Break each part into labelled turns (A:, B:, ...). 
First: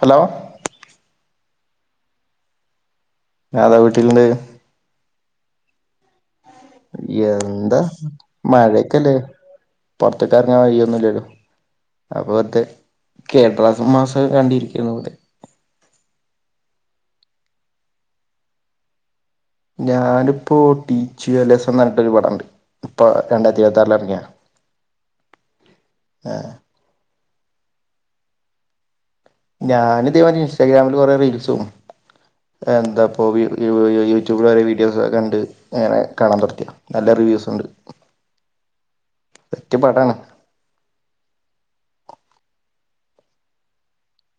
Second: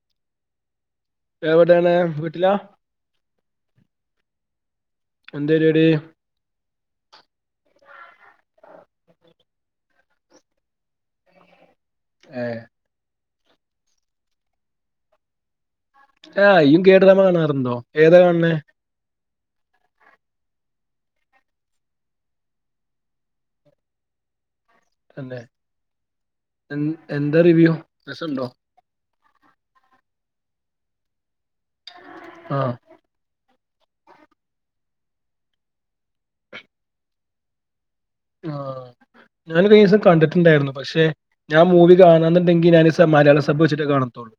A: Hello
B: എവ്ടേണ് വീട്ടിലാ
A: ഞാതാ വീട്ടിലുണ്ട്
B: എന്തേ രിവാടി..
A: എന്താ മഴേക്കല്ലേ. പൊറത്തെക്കെറങ്ങാ വഴിയൊന്നുല്ലല്ലൊ അപ്പ അതെ കേരള മാസം കണ്ടിരിക്കാരുന്നു ഇവിടെ [unintelligible]
B: ആഹ് ഇയ്യും കേട്ടരാമ കാണാറുണ്ടൊ ഏതാ കാണ് ണേ
A: ഞാനിപ്പൊ ടീച്ചു അലേസ എന്നൊ രുപടണ്ട് ഇപ്പൊ രണ്ടായിരത്തി ഇരുപത്താ റിലെറങ്ങിയാ.
B: തന്നേ എ എന്താ റിവ്യൂ രസണ്ടൊ?
A: ഞാനിതേമാരി ഇൻസ്റ്റാഗ്രാമില് കൊറേ റീൽസും
B: ആഹ്
A: എന്താ അപ്പോ യൂ യൂട്യൂബിൽ വേറെ വീഡിയോസ് കണ്ട് ഇങ്ങനെ കാണാ പ്രൊട്ടക്റ്റീവ് നല്ല റിവ്യൂസ് ഉണ്ട്.
B: ആഹ്
A: സെറ്റ്
B: ഞാനൊരീസം
A: പടാണ്
B: കണ്ട് ട്ട്ണ്ടായിരുന്നു പക്ഷെ ഞാൻ മൂവി കാണോന്നുണ്ടെങ്കി ഞാനീ മലയാള സബ് വെച്ചിട്ടേ കാണത്തൊള്ളൂ.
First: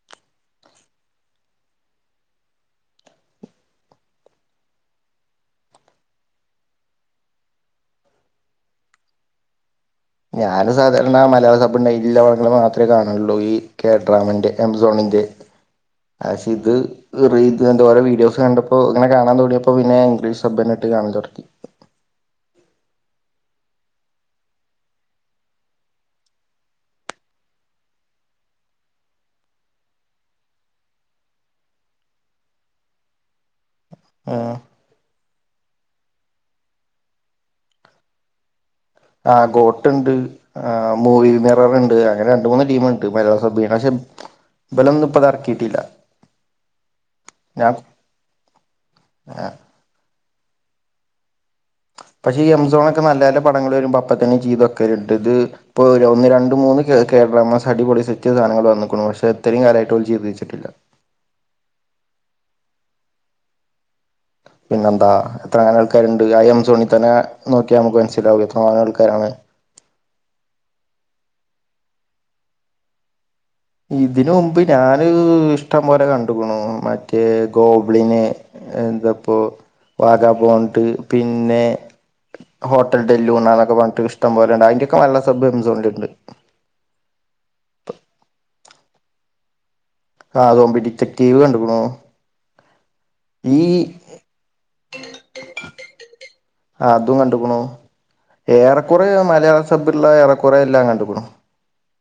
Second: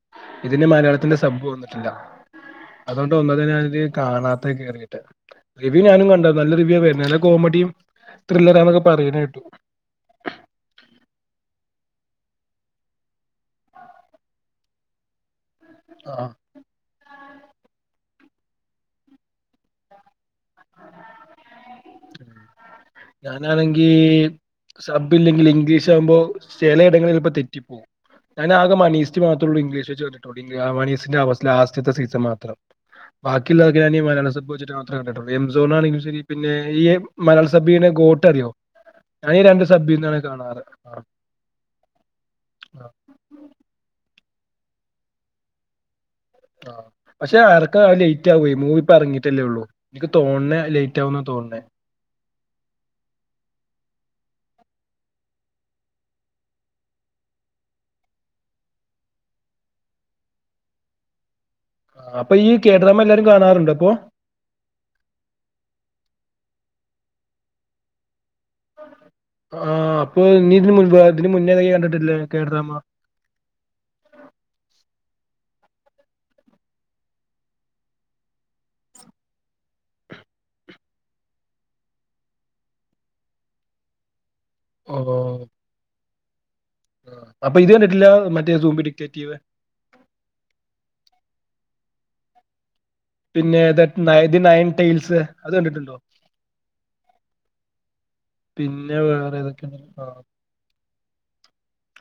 B: ഇതിന് മലയാളത്തിന്റെ സബ്ബ്‌ വന്നിട്ടില്ല അതോണ്ട ഒന്നാത് ഞാനിത് കാണാത്ത കേറീട്ട് റിവ്യൂഞാനും കണ്ടു നല്ല റിവ്യുവാ വർണേ നല്ല കോമഡിയും. ത്രില്ലറാന്നൊക്കെ പറയണേട്ടു
A: ഞാനും സാധാരണ മലയാള സബ്ബ് ന്റെ പടങ്ങള് മാത്രമേ കാണലുള്ളൂ ഈ കേഡ്രാമിന്റെ ആമസോണിന്റെ. ആഹ് ശെ ഇത് റീ ഇത് എന്തോരോ വീഡിയോസ് കണ്ടപ്പോ ഇങ്ങനെ കാണാൻ തോടിയപ്പോ പിന്നെ ഇംഗ്ലീഷ് സബനിട്ട് കാണാൻ തൊടങ്ങി
B: [unintelligible] ഞാനാണെങ്കി സബ് ഇല്ലെങ്കിൽ ഇംഗ്ലീഷ് ആകുമ്പോ ചിലയിടങ്ങളിൽലപ്പോ തെറ്റിപ്പോകും ഞാനാകെ മണീസ്റ്റ് മാത്രേള്ളൂ ഇംഗ്ലീഷ് വെച്ച് കണ്ടിട്ടുള്ളൂ മണീസിന്റെ അവസ ലാസ്റ്റ്ത്തെ സീസൺ മാത്രം ബാക്കിലൊക്കെ ഞാനി മലയാള സബ് വെച്ചിട്ട് മാത്രേ കണ്ടിട്ടുള്ളൂ എം സോൺാണെങ്കും ശരി പിന്നെ ഈ മലയാളസബ്ബെയ്യണ ഗോട്ട് അറിയോ ഞാൻ ഈ
A: ആഹ്
B: രണ്ട് സബിൽ
A: ഗോട്ടുണ്ട്
B: നിന്നാണ് കാണാറ് ആ,
A: ആഹ് മൂവി ണ്ട് അങ്ങനെ രണ്ട് മൂന്ന്
B: ആ,
A: ടീമുണ്ട് മലയാള സബ്ബ് പക്ഷെ ഇബലൊന്നും ഇപ്പതറക്കിയിട്ടില്ല
B: ആ പക്ഷേ എർക്ക ലേറ്റ് ആവേ മൂവി ഇപ്പ ഇറങ്ങീട്ടല്ലേ ഉള്ളു നിക്ക് തോന്നണേ ലേറ്റ് ആവുന്നാ തോന്നണേ
A: പക്ഷേ ഈ എംസോണൊക്കെ നല്ല നല്ല പടങ്ങൾ വരുമ്പോൾ അപ്പംത്തന്നെ ജീതവെക്കലിണ്ട് പക്ഷെ ഇത് ഇപ്പോൾ ഒരു ഒന്ന് രണ്ട് മൂന്ന് കേരളാ മാസ് അടിപൊളി സെറ്റ് സാധനങ്ങൾ വന്നക്കണു പക്ഷെ അത്രയും കാലമായിട്ടും ഓര് ചെയ്ത് വെച്ചിട്ടില്ല
B: ആ, അപ്പൊ ഈ കേഡ്രമ്മ് എല്ലാരും കാണാറുണ്ട് ഇപ്പൊ
A: പിന്നെന്താ എത്രങ്ങനെ ആൾക്കാരുണ്ട് ആ എം സോണിതന്നെ നോക്കിയൽ നമുക്ക് മനസ്സിലാവകും എത്രങ്ങാനും ആൾക്കാരാണ്
B: ആഹ അപ്പൊ നീ ഇതിന് മുമ്പ് ഇതിന് മുന്നേതന്നെ കണ്ടിട്ടില്ലേ കേഡ്രാമ്മ
A: ഇതിന് മുമ്പ് ഞാന് ഇഷ്ടം പോലെ കണ്ട്ക്ണു മറ്റേ ഗോബ്ളിന് എന്താപ്പോ വാഗ പോണ്ട് പിന്നെ ഹോട്ടൽ ഡെല്ലൂണൊക്കെ പറഞ്ഞിട്ട് ഇഷ്ടം പോലെണ്ട്
B: ഓ
A: അയിന്റെക്കെ മലയാളം സബ് എം സോണിലിണ്ട്
B: ആ. അപ്പൊ ഇത് കണ്ടിട്ടില്ല മറ്റേ സൂംമ്പ ഡിക്റ്ററ്റിവ്
A: ആഹ് സൂംമ്പടികറ്ററ്റിവ് കണ്ട്ക്ക്ണു
B: പിന്നെ ഏതാ ന നയൻ ടൈൽസ് അത് കണ്ടിട്ടുണ്ടോ
A: ആഹ് അതും കണ്ട്ക്ണു
B: പിന്നെ
A: ഏറെക്കുറെ
B: വേറെ
A: മലയാള
B: ഏതൊക്കെയാണ്
A: സബ്ള്ള ഏറെക്കുറെ എല്ലാം കണ്ട്ക്ക്ണു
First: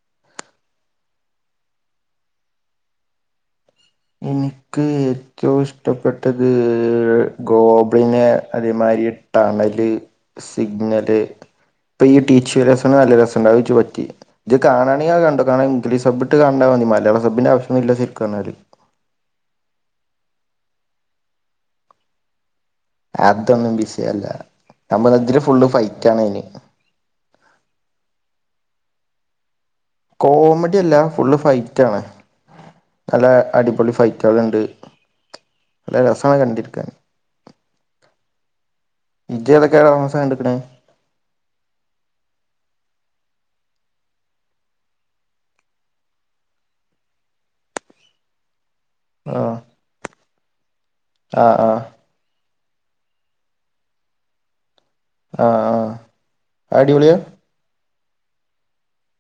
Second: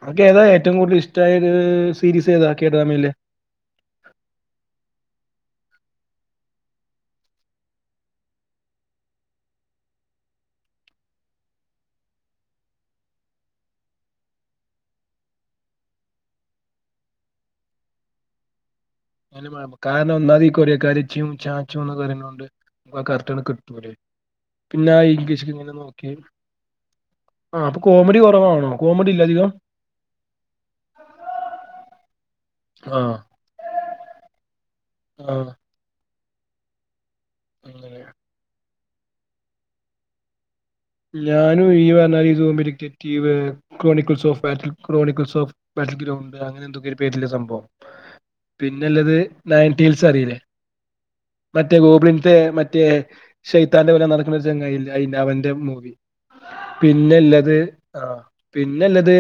B: അനക് ഏതാ ഏറ്റവും കൂടുതൽ ഇഷ്ടമായത് സീരീസ് ഏതാ കേഡ്രമേല്
A: എനിക്ക് ഏറ്റവും ഇഷ്ടപ്പെട്ടത് ഗോബിനെ അതേമാരി ടണല് സിഗ്നല് ഇപ്പൊ ഈ ടീച്ച്വലസ് നല്ല രസണ്ട് അതെച്ച് പറ്റി [unintelligible] ഇത് കാണെങ്ക കണ്ട കാരണം ഇംഗ്ലീ്സബ്ബ്ട്ട് കണ്ടാൽ മലയാള സബ്ന്റെ ആശ്യല്ലാ സരിക്പറഞ്ഞാല്
B: കാരണം ഒന്നാതി ഈ കൊറിയകാരി ച്ചും ചാച്ചുംന്ന് പറയുന്നോണ്ട് [unintelligible] കറക്റ്റ് ആണ്
A: അതൊന്നും
B: കിട്ടുംല്ലേ
A: വിഷയല്ല
B: പിന്നെ ആ
A: നമ്മള് ഇതില്
B: ഇംഗ്ലീഷ്ക്ക്
A: ഫുള്ള്
B: ഇങ്ങനെ
A: ഫൈറ്റ്
B: നോക്കി
A: ആണ് അയിന്
B: ആഹ് അപ്പ കോമഡി കുറവാണോ കോമഡി ഇല്ല അധികം
A: കോമഡി അല്ല ഫുള്ള് ഫൈറ്റാണ്
B: ആ
A: നല്ല അടിപൊളി ഫൈറ്റ്കൾണ്ട്
B: ആ
A: നല്ല രസമാണ് കണ്ടിരിക്കാൻ
B: ഉം ല്ലേ
A: ഇയ്യേതൊക്കെ കേഡ്രമ്സാ കണ്ട്ക്ണ്
B: ഞാനും ഈ പറഞ്ഞാൽ ഇത് സൂംബ്ഡിക്റ്റ്റ്റീവ് chronicles of fat chronicles of battle ground അങ്ങനെ എന്തൊക്കെ ഒരു പേരില സംഭവം പിന്നെല്ലത്
A: ആഹ്
B: നയൻറ്റീൽസ് അറിയില്ലേ
A: ആഹ്
B: മറ്റേ
A: ആഹ് ആഹ്
B: ഗോബിളിൽത്തെ മറ്റേ ശൈത്താന്റെ പോല നടക്കുന്ന ഒരു ചങ്ങായില്ലേ അയ്ന്റ അവന്റെ
A: ആഹ്
B: മൂവി
A: അത് അടിപൊളിയാ
B: പിന്നെല്ലത് ആഹ് പിന്നെല്ലത്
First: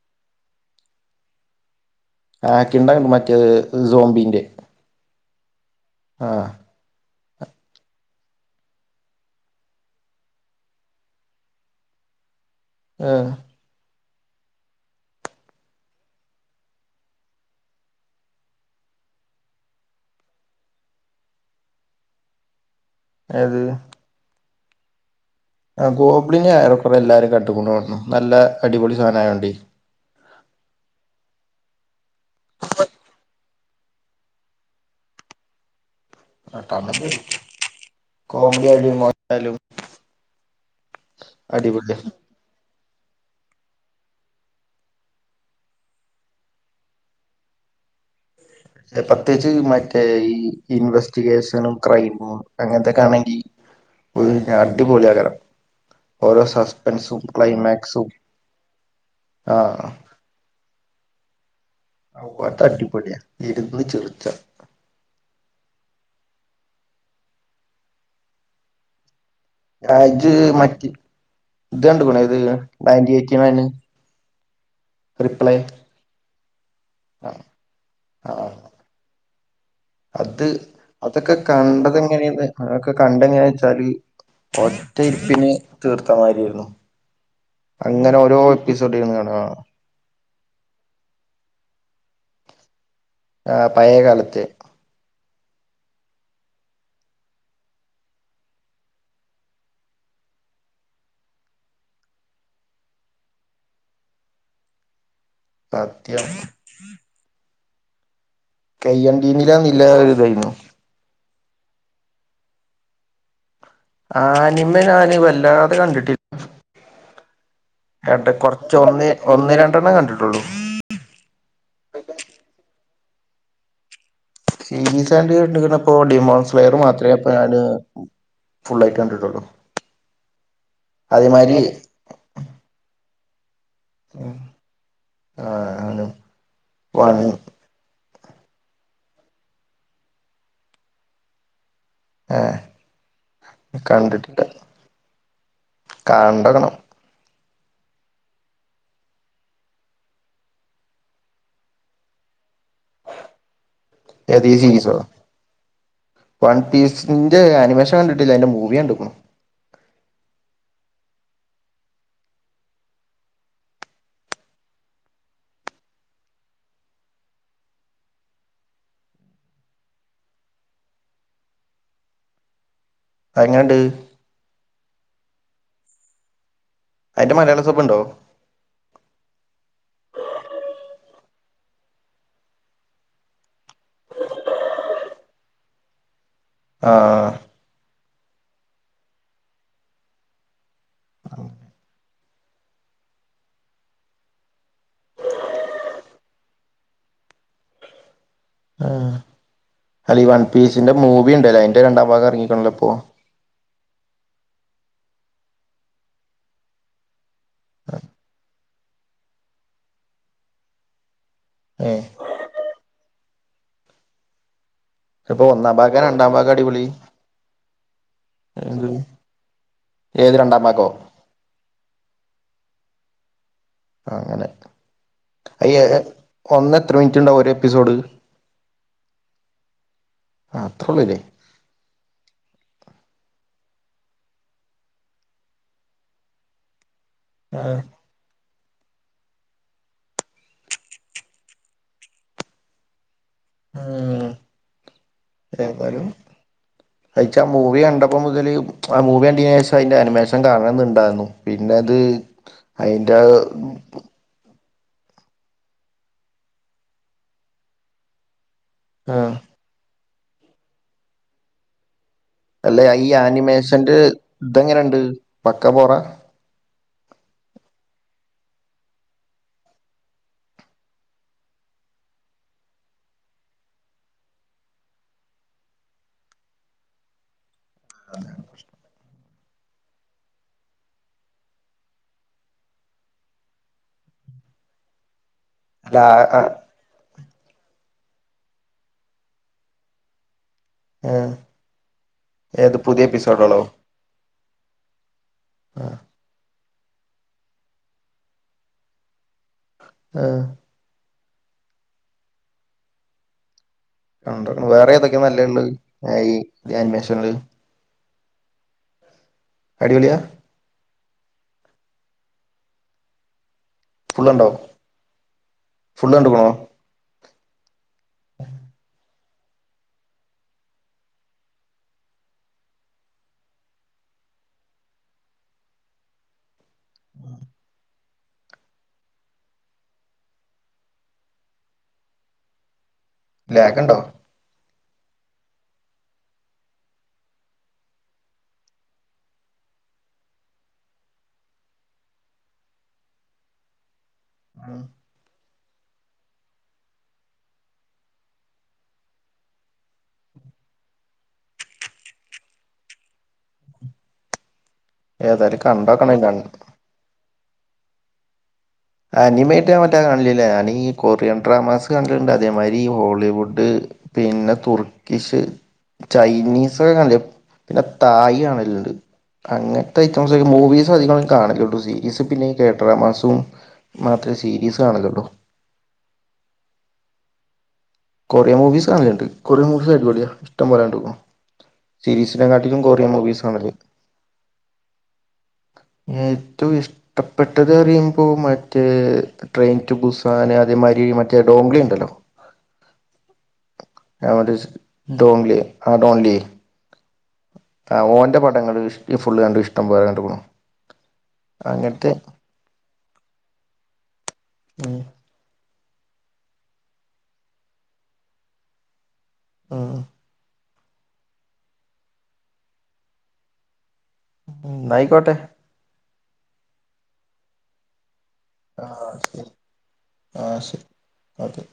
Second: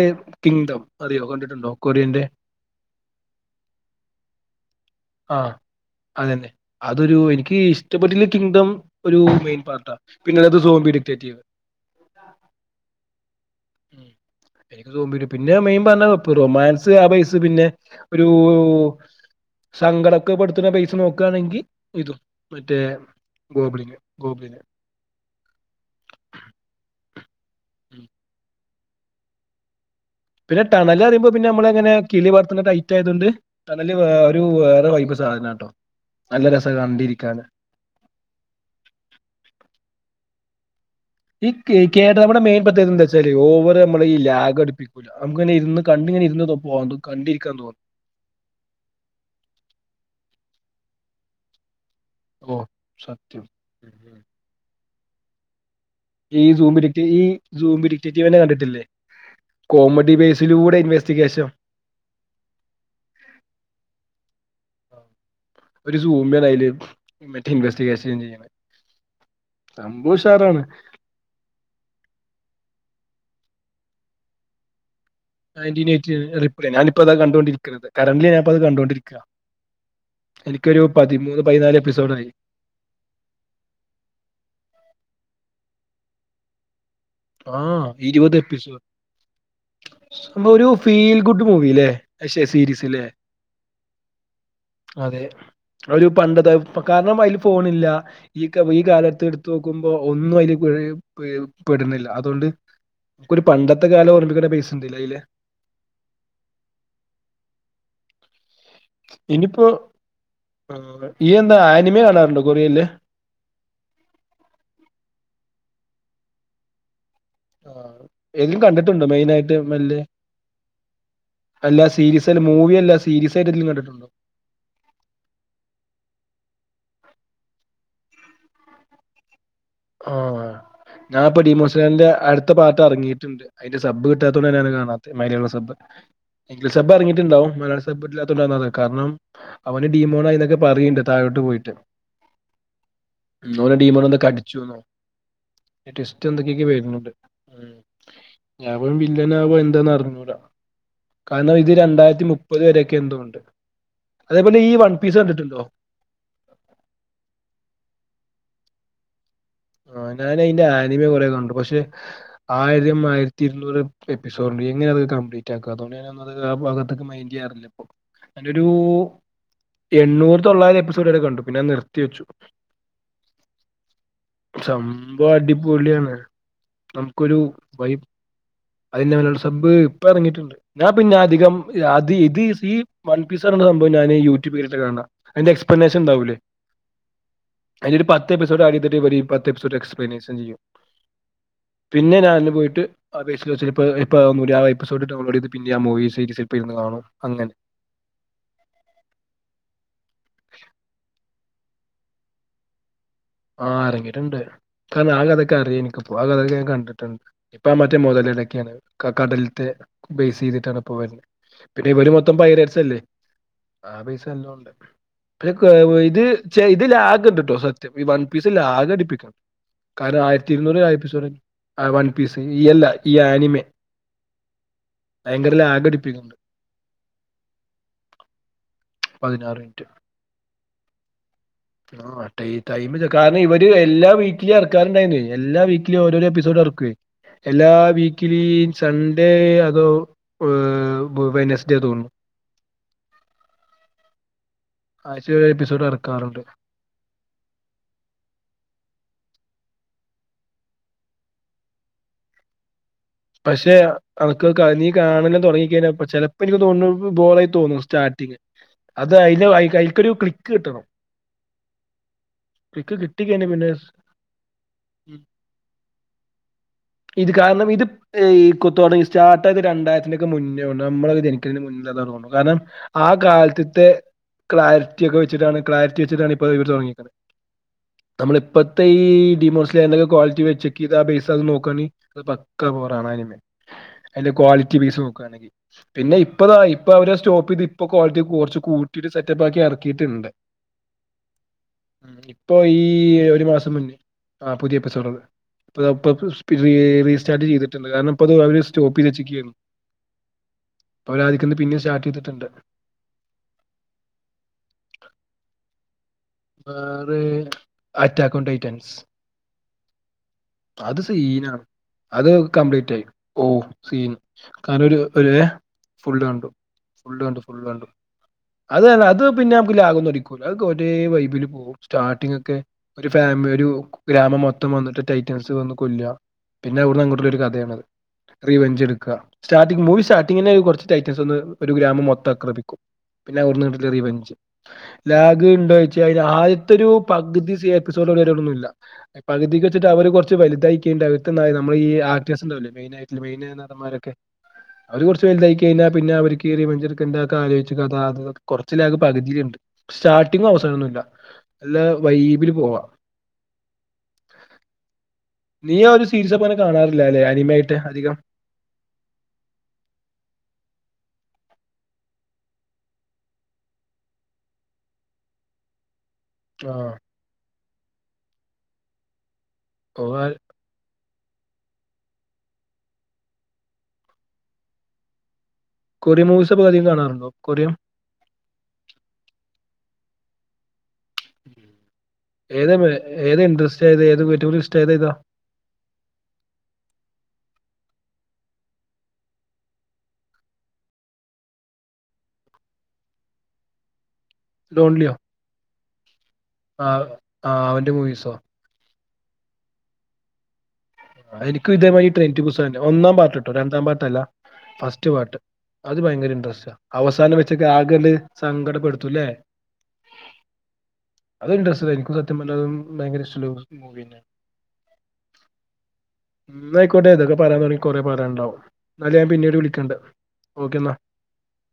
B: കിങ്ഡം അറിയോ കണ്ടിട്ടുണ്ടോ കൊറിയന്റെ
A: ആ കിങ്ണ്ടം മറ്റേ സോംബിന്റെ
B: ആഹ് അതന്നെ അതൊരു എനിക്ക് ഇഷ്ടപ്പെട്ടുള്ള കിങ്ഡം ഒരു മെയിൻ പാർട്ട പിന്നട്ത് സോംബി ഡിക്ടറ്റീവാ [unintelligible]
A: ആഹ്
B: ഉം എനിക്ക് തോന്നിന് പിന്നെ മെയിൻ പറഞ്ഞ റൊമാൻസ് ആ പയസ്സ് പിന്നെ ഒരു സങ്കടൊക്കെ പെടുത്തുന്ന പെയ്സ നോക്കുകയാന്നെങ്കി ഇതും മറ്റേ
A: ഏത്
B: ഗോബ്ളിന് ഗോബിന്
A: ആ ഗോബ്ലിനി ഏറെക്കുറെ എല്ലാരും കട്ടുകൊണ്ട് നടക്കുന്നു
B: ഉം
A: നല്ല അടിപൊളി സാധനായോണ്ടെ
B: പിന്നെ ടണൽ അറിയ്മ്പൊ പിന്നെ നമ്മളെങ്ങനെ കിളി വർത്ത ടൈറ്റ് ആയത് കൊണ്ട് ടണല് വേ ഒരു വേറെ വൈബ് സാധന ട്ടോ
A: ആഹ് ടനല് കോമഡി ആയാലും അതായാലും
B: ഈ കേ കേദ വർമയുടെ മെയിൻ പദ്ധതി എന്താച്ച ചാല് ഓവറ് അമ്മളെ ഈ ലാഗ് അടിപ്പിക്കൂല്ല നമ്മക്ക് ഇങ്ങനെ ഇരുന്ന് കണ്ടിങ്ങെ ഇരുന്ന് പോവാ കണ്ടിരിക്കാൻ തോന്നും
A: പ്രത്യേകിച്ച് മറ്റേ ഈ ഇൻവെസ്റ്റിഗേഷനും ക്രൈം മ്
B: ഓഹ്
A: അങ്ങനത്തൊക്കെ ആണെങ്കിൽ
B: സത്യം. ഉം ഉം.
A: ഒരു അടിപൊളി ആകണം
B: ഈ സൂംഡിക്റ്റീവ് ഈ സൂംഡിക്റ്റീറ്റീവ് തന്നെ കണ്ടിട്ടില്ലേ
A: ആഹ്
B: കോമഡി ബേസ് റ്റിലൂടെ ഇൻവെസ്റ്റിഗേഷം
A: ഓ അത് അടിപൊടിയാ ഇരുന്ന് ചെറിച്ച
B: ഒരു സൂമേ ലൈൻല് ഇൻവെസ്റ്റിഗേഷൻ ചെയ്യണെ സംഭവം
A: ഇത്
B: ഉഷാറാണ്.
A: മറ്റ് ഇത്ണ്ട് പോണേ ഇത് ninety eighty nine reply
B: nineteen eight ഞാനിപ്പ അതാ
A: ആഹ്
B: കണ്ടോണ്ടിരിക്കണത് കറന്റലി ഞാൻ
A: ആഹ്
B: അത് കണ്ടോണ്ടിരിക്ക
A: അത്
B: എനിക്കൊരു
A: അതൊക്കെ
B: പതിമൂന്ന് പതിനാല്
A: കണ്ടത്
B: എപ്പിസോഡായി
A: എങ്ങനെയെന്ന് അതൊക്കെ കണ്ടങ്ങാ വെച്ചാല് ഒറ്റയിരിപ്പിന് തീർത്തമാരിയാരുന്നു
B: ആഹ്
A: അങ്ങനെ ഓരോ എപ്പിസോഡ് ഇരുന്ന് കാണ ആഹ്
B: സംഭവം ഒരു ഫീൽ ഗുഡ് മൂവില്ലേ പക്ഷെ സീരീസ്സ്ലേ
A: ആഹ് പഴേ കാലത്തെ
B: അതെ ഒരു പണ്ടത്തെ കാരണം അതില് ഫോണില്ല ഈ കാ ഈ കാലത്ത് എടുത്ത് നോക്കുമ്പോ ഒന്നും അതില് പെ പെ പെടുന്നില്ല അതുകൊണ്ട് ഒരു പണ്ടത്തെ കാലം ഓർമ്മപ്പിക്കേണ്ട പെയ്സ്ഉണ്ട് ല്ലെ അയില്
A: സത്യം കയ്യണ്ടിന്നില്ല നില്ല ഇതായിരുന്നു
B: ആ ഈയെന്താ ആനിമേ കാണാറുണ്ടോ കൊറിയയില്
A: അനിമ ഞാന് വല്ലാതെ കണ്ടിട്ടി
B: ആഹ്
A: എട
B: ഏതങ്കിലും
A: കൊറച്ച്
B: കണ്ടിട്ടുണ്ടോ
A: ഒന്ന് ഒന്ന്
B: മെയിനായിട്ട്
A: രണ്ടെണ്ണം
B: മല്ലെ
A: കണ്ടിട്ടുള്ളൂ
B: അല്ല സീരീസ് അല്ല മൂവിയല്ല സീരിയസ് ആയിട്ട്ങ്കിലും കണ്ടിട്ടുണ്ടോ
A: സീരീസാൻഡ് കണ്ട് ത് പ്പോ ഡിമോൺസ്ലെയർ മാത്രമേ അപ്പ ഞാന് ഫുൾയിട്ട് കണ്ടിട്ടുള്ളൂ
B: ആഹ് ഞാൻപ്പൊ
A: അതേമാതിരി
B: ഡീമോസ്ലൈന്റെ അടുത്ത പാർട്ട് എറങ്ങീട്ട്ണ്ട് അതിന്റെ സബ് കിട്ടാത്തോണ്ട് തന്നെയാണ് കാണാത്തെ
A: ആ
B: മലയാള സബ് ഇംഗ്ലീഷ് സബ്
A: വൺ
B: ഇറങ്ങിട്ടുണ്ടാവും മലയാള സബില്ലാത്തോണ്ടാന്നത് കാരണം അവന് ഡീമോണായി എന്നൊക്കെ പറയുണ്ട് താഴോട്ട് പോയിട്ട്
A: ഏ
B: മ് ഓനെ ഡീമോനെന്തോ
A: കണ്ടിട്ടില്ല
B: കണ്ടി ചൂന്നോ ട്വിസ്റ്റ് എന്തൊക്കെക്കെ
A: കണ്ടക്കണം
B: വരുന്നുണ്ട് ഉം അവൻ വില്ലനാവോ എന്താന്ന് അറിഞ്ഞൂട കാരണം ഇത് രണ്ടായിരത്തി മുപ്പത് വരക്കെ എന്തോണ്ട്
A: ഏതീ സിസോ വൺ പീസിന്റെ ആനിമേഷൻ കണ്ടിട്ടില്ല അതിന്റെ മൂവി കണ്ട്ക്ക്ണു
B: ആഹ് ഞാൻ അയിന്റെ ആനിമ കൊറെ കണ്ട് പഷെ ആയിരം ആയിരത്തി ഇരുന്നൂറ് എപ്പിസോഡ്ണ്ട് എങ്ങനെ അത് കംപ്ലീറ്റ് ആക്കും അതോണ്ട് ഞാനാ ന്നത് കാരണം ആ ഭാഗത്തൊക്കെ മയിന്റയ്യാറില്ല ഇപ്പൊ ഞാനൊരു എണ്ണൂറ് തൊള്ളായിരം എപ്പിസോഡ് വരെ കണ്ടു പിന്നെ അത്‌ നിർത്തി വെച്ചു
A: എങ്ങനെണ്ട്
B: സംഭവം അടിപൊളിയാണ്
A: അതിന്റെ
B: നമുക്കൊരു
A: മലയാള സബ് ഉണ്ടോ
B: വൈബ് അതിന്റെ മലയള സബ്ബ് ഇപ്പ എറങ്ങിയിട്ടുണ്ട് ഞാൻ പിന്നെ അധികം അത് ഇത് [unintelligible] വൺ പീസ് അറിന ആ സംഭവം ഞാന് യൂട്യൂബ് ല്ട്ട് കാണാ അതിന്റെ എക്സ്പ്ലനേഷൻ ഇണ്ടാവൂലേ
A: ആഹ്
B: അയില് ഒരു പത്ത് എപ്പിസോഡ് ആടയ്തിട്ട് ഒര് പത്ത് എപ്പിസോഡ് എക്സ്പ്ലനേഷൻ ചെയ്യും പിന്നെ ഞാന് പോയിട്ട് അപേക്ഷില് ചെല് പ്പോ ഇപ്പൊ [unintelligible] എപ്പിസോഡ് ഡൗൺലോഡ് ചെയ്ത് പിന്നെ ആ മൂവിസീ [unintelligible] ഇര്ന്ന് കാണും അങ്ങനെ
A: ആഹ് അല്ല ഈ വൺ പീസിന്റെ മൂവിണ്ടല്ലോ അതിന്റെ രണ്ടാം ഭാഗം എറങ്ങിക്ക്ണല്ലോ ഇപ്പോ
B: ആഹ് അറങ്ങിട്ട്ണ്ട് കാരണം ആ കഥൊക്കെ അറിയ എനിക്ക് ആ കഥൊക്കെ ഞാൻ കണ്ട്ട്ട്ണ്ട് ഇപ്പൊ മറ്റേ മുതലടക്കെണ് കടൽത്തെ ബേസ് ചെയ്തിട്ടാണ് ഇപ്പ വരുന്നത് പിന്നെ
A: ഏഹ്
B: ഇവര് മൊ ത്തും പൈരട്ച്ചല്ലേ ആ പൈസ എല്ലാംണ്ട്
A: ഇപ്പൊ
B: പിന്നെ
A: ഒന്നാം ഭാഗം
B: [unintelligible] ഇത്
A: രണ്ടാം ഭാഗം
B: പക്ഷെ
A: അടിപൊളി
B: ഇതില ആകണ്ട്ട്ടോ സത്യം ഈ വൺ പീസ് ഇല്ല
A: എന്ത്
B: ആഘടിപ്പിക്കും കാരണം
A: ഏത്
B: ആയിരത്തി
A: രണ്ടാം
B: ഇരുന്നൂറ്
A: ഭാഗോ
B: ആയി ആ വൺ പീസ് ഇ അല്ല ഈ ആനിമി
A: അങ്ങനെ അയ്യ
B: അടിപ്പിക്കുന്നുണ്ട്
A: ഒന്ന് എത്ര മിൻറ്റ്ണ്ടാവും ഒരു എപ്പിസോഡ്
B: പതിനാറ് മിൻറ്റ്
A: ആത്രള്ളൂല്ലേ
B: ആ ട്ടൈ ടൈമ് ഇല്ല കാരണം ഇവര് എല്ലാ വീക്കിലും എറക്കാറുണ്ടായിരുന്നു. എല്ലാ വീക്കിലും ഓരോരോ എപ്പിസോഡ് എറക്കേ എല്ലാ
A: ആഹ്
B: വീ ക്കിലീ സൺഡേ അതോ വെനസ്ഡേ തോന്നുന്നു
A: ആഹ്
B: ആശയ എപ്പിസോഡ് എറക്കാറുണ്ട്
A: അയ്ച്ചാ മൂവി കണ്ടപ്പോ മുതല് ആ മൂവി കണ്ടന് ശേഷം അതിന്റെ അനിമേഷൻ കാണണം ന്നുണ്ടായിരുന്നു പിന്നെ അത്
B: [inaudible]
A: അയ്ന്റാത്
B: പക്ഷെ അവക്ക് ക്ക് നീ കാണല് തൊടങ്ങിക്കഴിഞ്ഞ ചെലപ്പോ എനിക്ക് തോന്നുന്നു ബോറായി തോന്നുന്നു സ്റ്റാർട്ടിംഗ് അത്
A: ആഹ്
B: അയിന് അയ്ക്കൊരു ക്ലിക്ക് കിട്ടണം
A: അല്ലെ
B: പിക്ക്
A: ഈ
B: കിട്ടിക്കഴിഞ്ഞ പിന്നെ
A: ആനിമേഷന്റെ ഇതെങ്ങനെണ്ട് പക്ക ബോറ
B: ഇത് കാരണം ഇത് ഏഹ് ഈ കുത്തോടെ ഈ സ്റ്റാർട്ട്ത് രണ്ടായിരത്തിനൊക്കെ മുന്നേ നമ്മളക്കെ ജനിക്ക്ണെന്റെ മുന്നാത തോന്നുന്നു കാരണം ആ കാലത്ത്ത്തെ ക്ലാരിറ്റി ഒക്കെ വെച്ചിട്ടാണ് ക്ലാരിറ്റി വെച്ചിട്ടാണ് ഇപ്പൊ ഇവര് തൊടങ്ങീക്ക്ണ് നമ്മള് ഇപ്പത്ത ഈ ഡിമോസി [unintelligible] വച്ചക്കിത പൈസ നോക്കാണി പക്ക ബോ [unintelligible] അയിന്റെ ക്വാളിറ്റി ബൈസ് നോക്കാണെങ്കി
A: അല്ല
B: പിന്നെ
A: ആ ആ
B: ഇപ്പതാ ഇപ് ഇപ്പൊ അവരെ സ്റ്റോപ്പ് ഇതിപ്പൊ ക്വാളിറ്റി കൊർച്ച് കൂട്ടിട്ട് സെറ്റപ്പാക്കി എറക്കീട്ട്ണ്ട്
A: ഏഹ്
B: ഇപ്പൊ
A: ഏത്
B: ഈ
A: പുതിയ
B: ഒരു
A: എപ്പിസോഡുകളോ
B: മാസം മുന്നേ ആ പുതിയ എപ്പിസോഡ് ത് ഇപ്പതാ ഇപ്പൊ റീ റീസ്റ്റാർട്ട് ചെയ്തി ട്ട്ണ്ട് കാരണം ഇപ്പത് അവര് സ്റ്റോപ്പൈയ്ത് വെച്ച്ക്കേന്നു
A: ആഹ്
B: ഇപ്പൊ അവരാധിക്കന്ന് പിന്നേം സ്റ്റാർട്ട് ചെയ്തിട്ടുണ്ട്.
A: ഉണ്ട് വേറെ ഏതൊക്കെ നല്ലേള്ളേ ഏ ഈ.
B: വേറെ
A: ആനിമേഷനില്
B: അറ്റാക്കോൻടൈറ്റാനിസ്.
A: അടിപൊളിയാ.
B: അത് സീനാണ് അത് കംപ്ലീറ്റായി. ഓഹ് സീന്
A: ഫുള്ളുണ്ടോ
B: കാരണം ഒര് ഒരേ ഫുള്ള് കണ്ടു. ഫുള്ള് കണ്ടു ഫുള്ള്കണ്ടു അതെല്ലാ അത് പിന്നെ നമുക്ക് ലഗോന്നും അടിക്കൂല അതൊക്കെ ഒരേ വൈ ബില് പോവും സ്റ്റാർട്ടിങ്ങൊക്കെ. ഒരു ഫാമി ഒരു ഗ്രാമം മൊത്തം വന്നിട്ട് ടൈറ്റൻസ് വന്ന് കൊല്ലാ. പിന്നെ അവിടുന്ന് അങ്ങോട്ടുള്ളൊരു കഥയാണത് റിവഞ്ചെടുക്കുക. സ്റ്റാർട്ടിങ് മൂവി സ്റ്റാർട്ടിങ്ങെന്നെ കൊറച്ച് ടൈറ്റംസ് വന്ന് ഒരു ഗ്രാമം മൊത്താക്രമിക്കും. പിന്നെ
A: ലാഗ്
B: അവടെന്ന്ങ്ങട്ട്ള്ള
A: ഉണ്ടോ
B: റിവഞ്ച് ലാഗ് ഉണ്ടോയ് ച്ച് കയ്ഞ്ഞ ആദ്യത്തൊരു പകുതി സി എപ്പിസോഡ് വരെ ഒന്നുല്ല. പകുതിക്ക് വച്ചട്ട് അവര് കുറച്ച് വലുതായിക്കേണ്ട് അവർക്ക്ണ്ടായ നമ്മളീ ആർ ടി എസ്ഉണ്ടാവില്ലേ മെയിനായിട്ടള്ള മെയിന്. ഈ നടന്മാരൊക്കെ അവര് കുറച്ച് വൽതായികയ്ഞ്ഞാ പിന്നെ അവർക്ക് റിവഞ്ച്ട്ക്കേണ്ടാക്കെ ആലോയ്ചു കഥ അത്. കുറച്ച് ലാഗ് പകുതീലുണ്ട് സ്റ്റാർട്ടിങും അവസാനൊന്നും. ല്ല നല്ല വൈബില് പോവാ.
A: ഏതായാലും
B: നീ ഒരു സീരീസൊ
A: കണ്ടോക്കണം
B: പോ അങ്ങനെ കാണാറില്ല ല്ലെ അനിമായിട്ട് അധികം.
A: അനിമായിട്ട് മറ്റാ കാണലില്ലാ ഞാനീ കൊറിയൻ ഡ്രാമാസ് കാണലുണ്ട് അതേമാതിരി ഹോളിവുഡ്. പിന്നെ തുർക്കിഷ്.
B: ആ
A: ചൈനീസൊക്കെ കണ്ട് പിന്നെ തായി കാണല്ണ്ട്. അങ്ങനത്തെ
B: ഓ, ആ
A: ഐറ്റംസൊക്കെ മൂവീസും അധികം കാണല്ലൊള്ളൂ സീരീസ് പിന്നെ ഈ കേ ഡ്രാമാസും. മാത്രേ സീരീസ് കാണലൊള്ളൂ.
B: കൊറിയം മൂവിസൊക്കെ അധികം കാണാറുണ്ടോ കൊറിയം.
A: കൊറിയ മൂവീസ് കാണലുണ്ട് കൊറിയ മൂവീസ് അടിപൊളിയാ ഇഷ്ടം പോലെ കണ്ടു. സീരീസിനെ കാട്ടിലും കൊറിയൻ മൂവീസാ കാണല്.
B: ഏത് ഏത് യൂട്യൂബില് ഇസ്റ്റായത് ഏതാ.
A: ഏറ്റവും ഇഷ്ടപ്പെട്ടത് അറിയുമ്പോ മറ്റേ. ട്രെയിൻ ടു ബുസാന് അതേമാതിരി മറ്റേ ഡോംഗ്ലി ഉണ്ടല്ലോ. എവടിസ് ഡോഗ്ലി ആ ഡോഗ്ലി.
B: ആഹ്.
A: ആഹ് ഓന്റെ പടങ്ങള് ഇഷ് ഫുള്ള് കണ്ടു ഇഷ്ടം പോലെ കണ്ടുക്കുണു.
B: ആഹ് എനിക്കും ഇതേമാരി ട്രെയിൻ ടു ബുസ്സാൻ ഒന്നാം പാർട്ട് ട്ടോ രണ്ടാം പാർട്ടല്ല
A: ഉം
B: ഫസ്റ്റ് പാർട്ട്. അത് ഭയങ്കര ഇൻട്രസ്റ്റാ അവസാനം വെച്ചൊക്കെ ആകല് സങ്കടപ്പെടുത്തൂല്ലേ.
A: ആഹ്.
B: അത് ഇട്രസ്റ്റ്ള്ളാ എനിക്കും സത്യം പറഞ്ഞാ അതും ഭയങ്കരഷ്ടല്ല മൂവ്യന്നെ.
A: എന്നായ്ക്കോട്ടെ.
B: എന്നായിക്കോട്ടെ ഇതൊക്കെ പറയാൻ തൊടങ്ങിയാ കൊറേ പറയാണ്ടാവും
A: ആ
B: ന്നാല് ഞാൻ
A: ശരി
B: പിന്നീട് വിളിക്കണ്ട്
A: ആ ശരി
B: ഓക്കെന്നാ.
A: ഓക്കെ.